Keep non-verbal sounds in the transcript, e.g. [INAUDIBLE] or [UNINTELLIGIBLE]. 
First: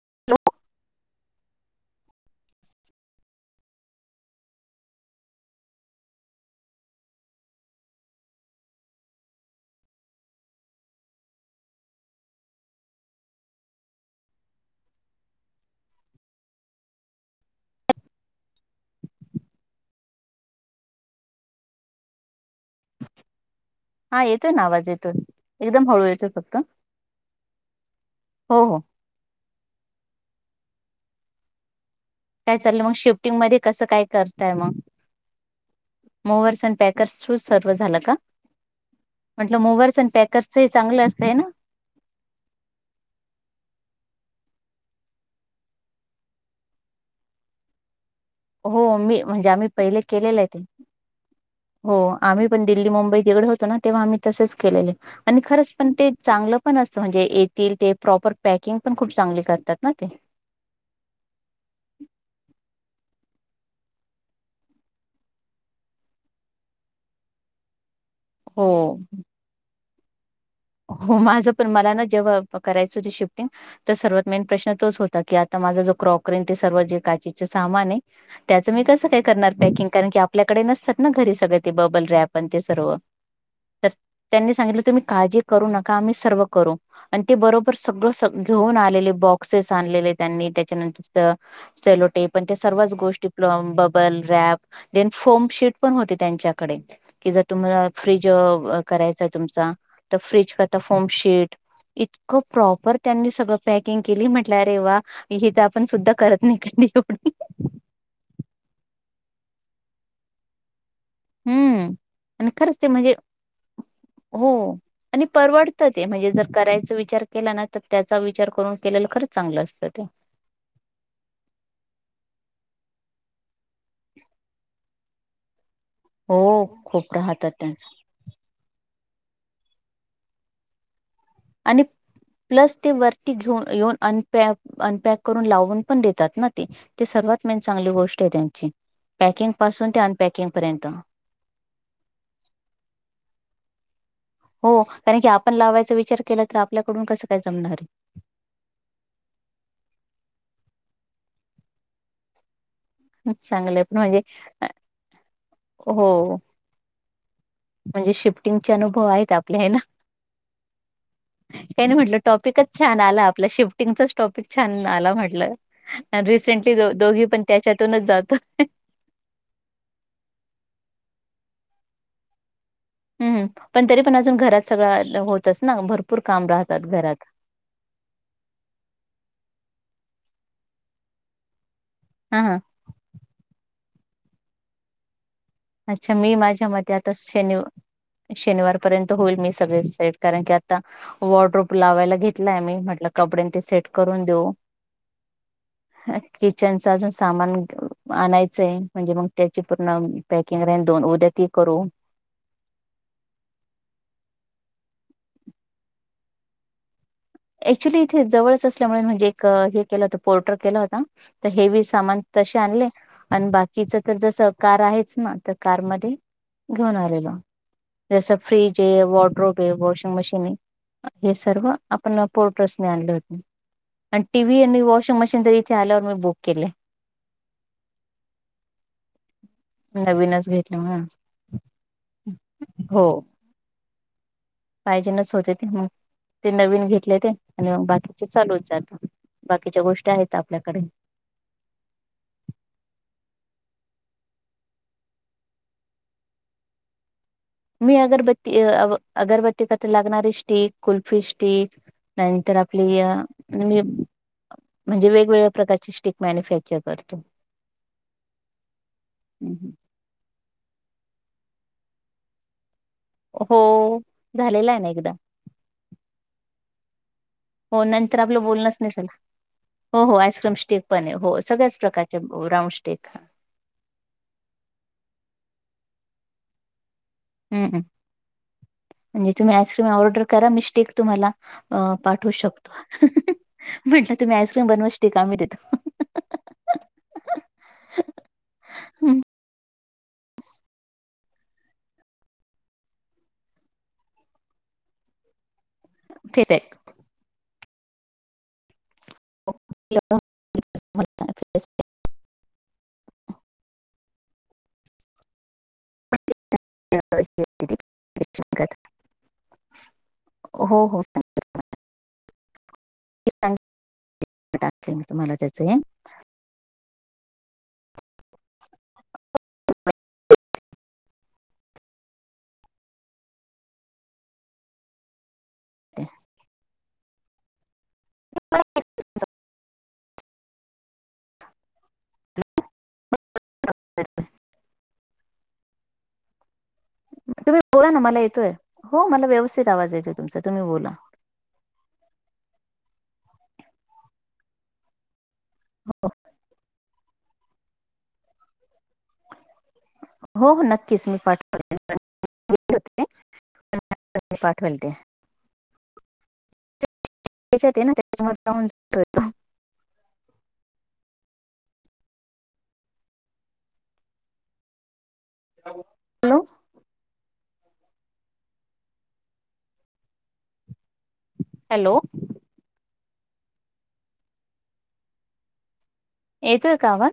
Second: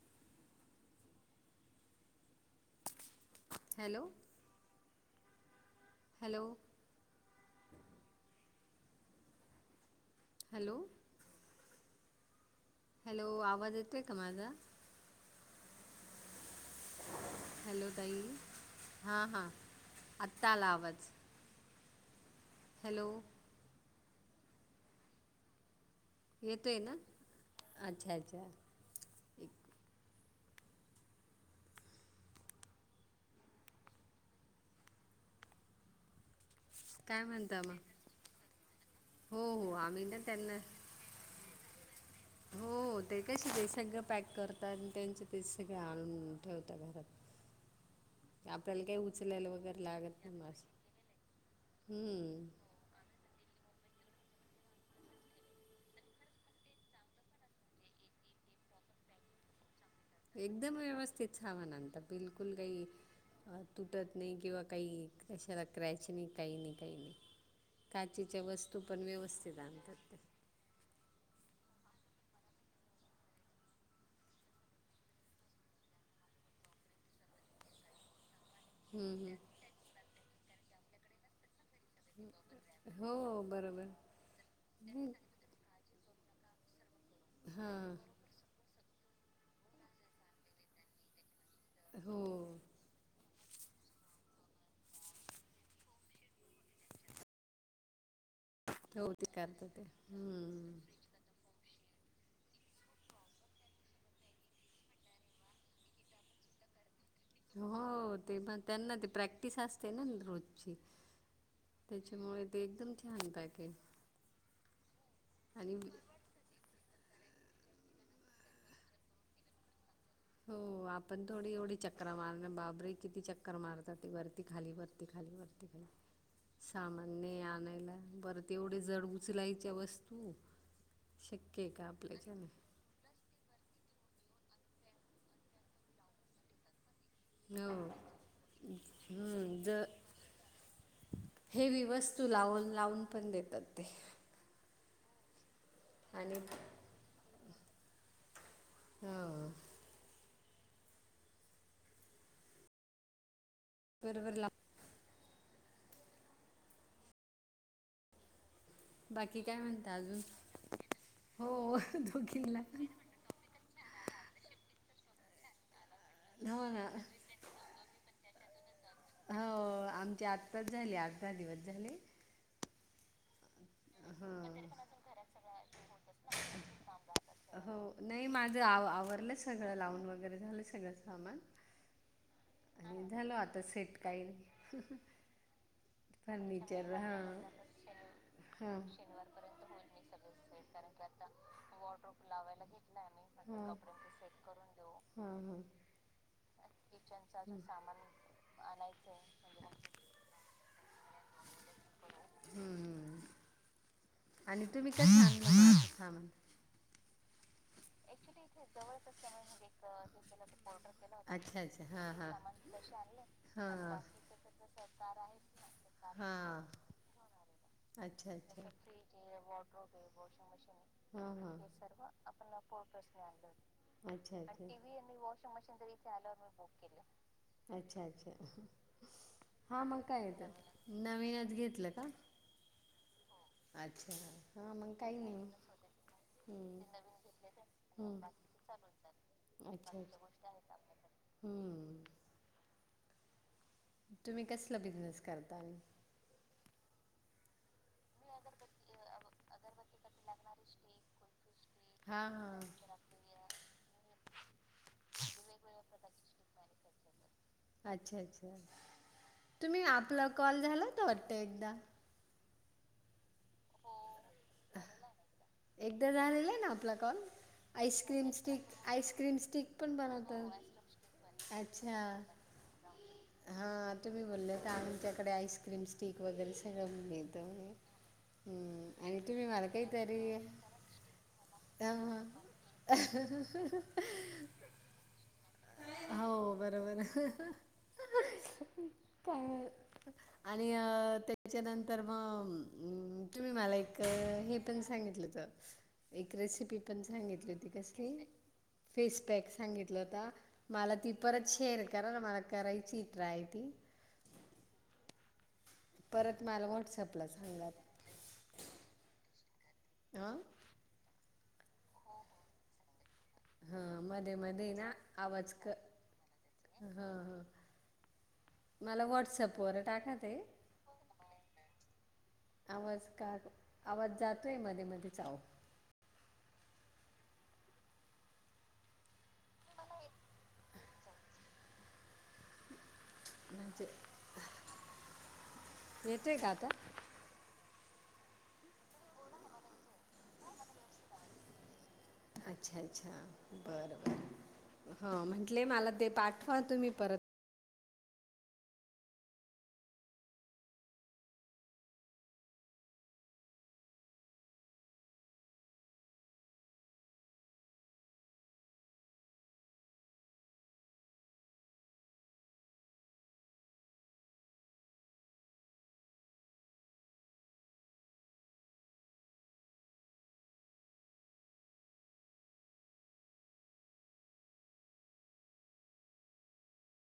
[UNINTELLIGIBLE] Hello? Hello. Hello hello, आवाज येतोय का माझा? हॅलो ताई. हा, हा आता आला आवाज. हॅलो. हा येतोय ना आवाज येतोय, एकदम हळू येतो. येतोय ना? अच्छा- अच्छा. हो हो काय चाललंय मग? शिफ्टिंगमध्ये कसं काय करतंय मग? मुव्हरसन पॅकर्स काय थ्रू म्हणता सर्व मग झालं का? हो म्हटलं हो ‌मूव्हर्स आम्ही ना त्यांना पॅकर्सचंहि चांगलं असतय है ना? हो ते कशे ते सगळं पॅक करतात, आणि त्यांचे ते सगळ आणून ठेवतात घरात. [INAUDIBLE] हो आपल्याला काही मी म्हणजे उचलायला आम्ही वगैरे पहिले लागत नाही केलेलेये ते. मासे हो आम्ही हम्म पण दिल्ली, मुंबई तिकडे होतो ना, तेव्हा आम्ही तसच केलेलेयं. आणि खरंच पण ते चांगलं पण असतं, म्हणजे येतील ते प्रॉपर पॅकिंग पण खूप चांगले करतात ना ते. एकदम व्यवस्थित सामान आणता बिलकुल काही अं तुटत नाही किंवा काही कशाला क्रॅच नाही काही नाही काही नाही. काचेच्या वस्तू पण हो व्यवस्थित आणतात. हो माझं पण मला ना जेव्हा करायचं होत शिफ्टिंग तर सर्वात मेन प्रश्न तोच होता की आता माझा जो क्रॉकरी सर्व जे काचेच सामान आहे त्याचं मी कसं काय हम्म, हम्म. करणार पॅकिंग कारण की आपल्याकडे नसतात ना घरी सगळ ते बबल रॅपर ते सर्व. हो बरोबर तर त्यांनी सांगितलं तुम्ही का करू नका आम्ही सर्व करू आणि ते बरोबर हां सगळं घेऊन आलेले बॉक्सेस आणलेले त्यांनी त्याच्यानंतर तिथं हो सेलोटे पण ते सर्वच गोष्टी ्लम bubble wrap then form sheet पण होते त्यांच्याकडे. कि जर तुम्हाला फ्रीज होते करायचाय कात तुमचा ते. तर फ्रीज हम्म. करता फॉर्म शेट. इतकं प्रॉपर त्यांनी सगळं पॅकिंग केली. म्हटलं रे वा हे तर आपण सुद्धा करत नाही कध हो ते त त्यांना ते प्राक्टस असतते न रोजची. हम्म त्याच्यामुळे आणि ते खरंच एकदम म्हणजे छान पॅकेट‌. हो. आणि परवडत ते म्हणजे जर करायच विचार केला ना तर त्याचा विचार करून केलेलं खरंच चांगलं असतं ते. हो आपण थोडी एवढी चक्कर मारणार बाबरे किती चक्कर मारतात ती वरती खाली वरती खाली वरती हो खूप सामान्य राहतात त्यांच. ने-आनला. बरत तेवढे जड उचलायच्या वस्तू शक्य आहे आणि का आपल्याच्याने. प्लस ते वरती घेऊन येऊन अप अनपॅक करून लावून पण देतात ना ते. ते सर्वात मेन हो चांगली गोष्ट आहे त्यांची पॅकिंग हम्म, ज पासून ते अनपॅकिंग पर्यंत. हेवी वस्तू लावून लावून पण देतात ते. हो. कारण की आपण लावायचा विचार आणि केला तर आपल्याकडून कसं काय जमणार. हा. चांगला पण म्हणजे बरोबर लाव हो. म्हणजे शिफ्टिंग चे अनुभव आहेत बाकी काय आपले हे ना. म्हणता अजून हो का नाही म्हंटलं दोघींना टॉपिकच छान आला आपल्याशी. टॉपिक छान आला म्हटलं हो रिसेंटली ना दोघी पण त्याच्यातूनच जातो. हो आमचे आत्ताच झाली आठ-दहा दिवस झाले. हम्. पण तरी पण घरात सगळं होतच ना भरपूर काम राहतात घरात. हो नाही माझं आव आवरलं सगळं लावून वगैरे झालं सगळं सामान. हा हा. आणि झाल आता सेट काही नाही. अच्छा मी माझ्या फर्नीचर मते आता हहा. शनि शनिवारपर्यंत शनिवार होईल मी सगळे पर्यंत सेट होईल कारण की मी आता सगळ कारण की आता वॉर्डरोब लावायला वॉटरफूल घेतलाय लावायला मी घेतला म्हटलं कपडे ते सेट सेट करून देऊ. हा. हा. किचन अजून मा आणायचंय म्हणजे मग त्याची पूर्ण पॅकिंग दोन उद्या ती करू. हम्म हम्म. आणि तुम्ही कस सांग हा म्हण. ऍक्च्युली इथे जवळच असल्यामुळे अच्छा! म्हणजे एक अ, हे केलं होतं पोर्टर केला अच्छा! होता. तर हेवी सामान हा. तसे आणले. आणि बाकीच तर हा. जसं कार आहेच ना तर हा. कारमध्ये घेऊन आलेलो. हा. अच्छा अच्छा, फ्रीज आहे वॉटर वॉशिंग मशीन सर्व ी हो आणि टी वी आणि वॉशिंग मशीन तरी इथे आल्यावर मी बुक केले. अच्छा अच्छा अच्छा! हा मग काय नवीनच येतं, घेतले म्हणून नवीनच घेतलं का? अच्छा! हा मग पाहिजे काही नच नाही होते, ते मग ते हम्म नवीन घेतलेत आणिग हम्म. बाकीचे चालून जातं, बाकीच्या अच्छा गोष्टी अच्छा. आहेत आपल्याकडे हम्म. तुम्ही कसलं बिझनेस करताल.? मी अगरबत्ती, अ अगरबत्ती क लागणारी स्टीक कुल्फी स्टिक हा त्या हा. नंतर आपली हे [UNINTELLIGIBLE] म्हणजे वेगवेगळ्या प्रकारची स्टिक मॅन्युफॅक्चर करतो. अच्छा हम्म. तुम्ही आपला कॉल झाला होता वाटतो एकदा. हो,, झालेला आहे ना एकदा. एकदा झालेला आहे ना आपला कॉल.? हो नंतर आईस्क्रीम आपलं स्टिक बोलणच नाही झालं,, आईस्क्रीम स्टिक पण हो हो आस्क्रीम बनवतात स्टेक पण आहे, सगळ्याच प्रकारचे राऊंड ते काय हा, तुम्ही बोल्या होत्या आमच्याकडे आईस्क्रीम स्टेक वगैरे सगळं मिळतं. म्हणे हम्म. हम्म आणि म्हणजे तुम्ही मला आईस्क्रीम काहीतरी ऑर्डर करा, मी स्टीक तुम्हाला अ पाठवू शकता- अ [UNINTELLIGIBLE] तुम्ही आईस्क्रीम बनवा स्टीक आम्ही देतो. हो बरोबर आहे,, काय आणि अ त्याच्यानंतर मग तुम्ही मला एक हे पण सांगितलं होतं [INAUDIBLE] एक फेसपॅक रेसिपी पण सांगितली होती कसली, फेस पॅक सांगितला होता मला ती परत शेअर करा ना मला करायची ट्राय ती. परत मला व्हॉट्सअपला सांगा. [UNINTELLIGIBLE] आह हो हो. हा मध्ये मध्ये ना, टाकेल मी तुम्हाला आवाज त्याचं क हे हा हा, मला व्हॉटसअप वर टाका ते आवाज का, आवाज जातोय आहे मध्ये मध्ये ह ते [UNINTELLIGIBLE] [UNINTELLIGIBLE] मला एक ईच्छा म्हणजे, येतोय का आता? तुम्ही बोला ना मला येतोय, हो मला व्यवस्थित आवाज येतोय तुमचा तुम्ही बोला. अच्छा अच्छा बर बर,, हं म्हंटले मला ते हो पाठवा तुम्ही परत हो हो नक्कीच, मी पाठवनार होते पाठवल ते. ना त्याच्या जान [UNINTELLIGIBLE] हॅलो! हॅलो येेतो का आवाज?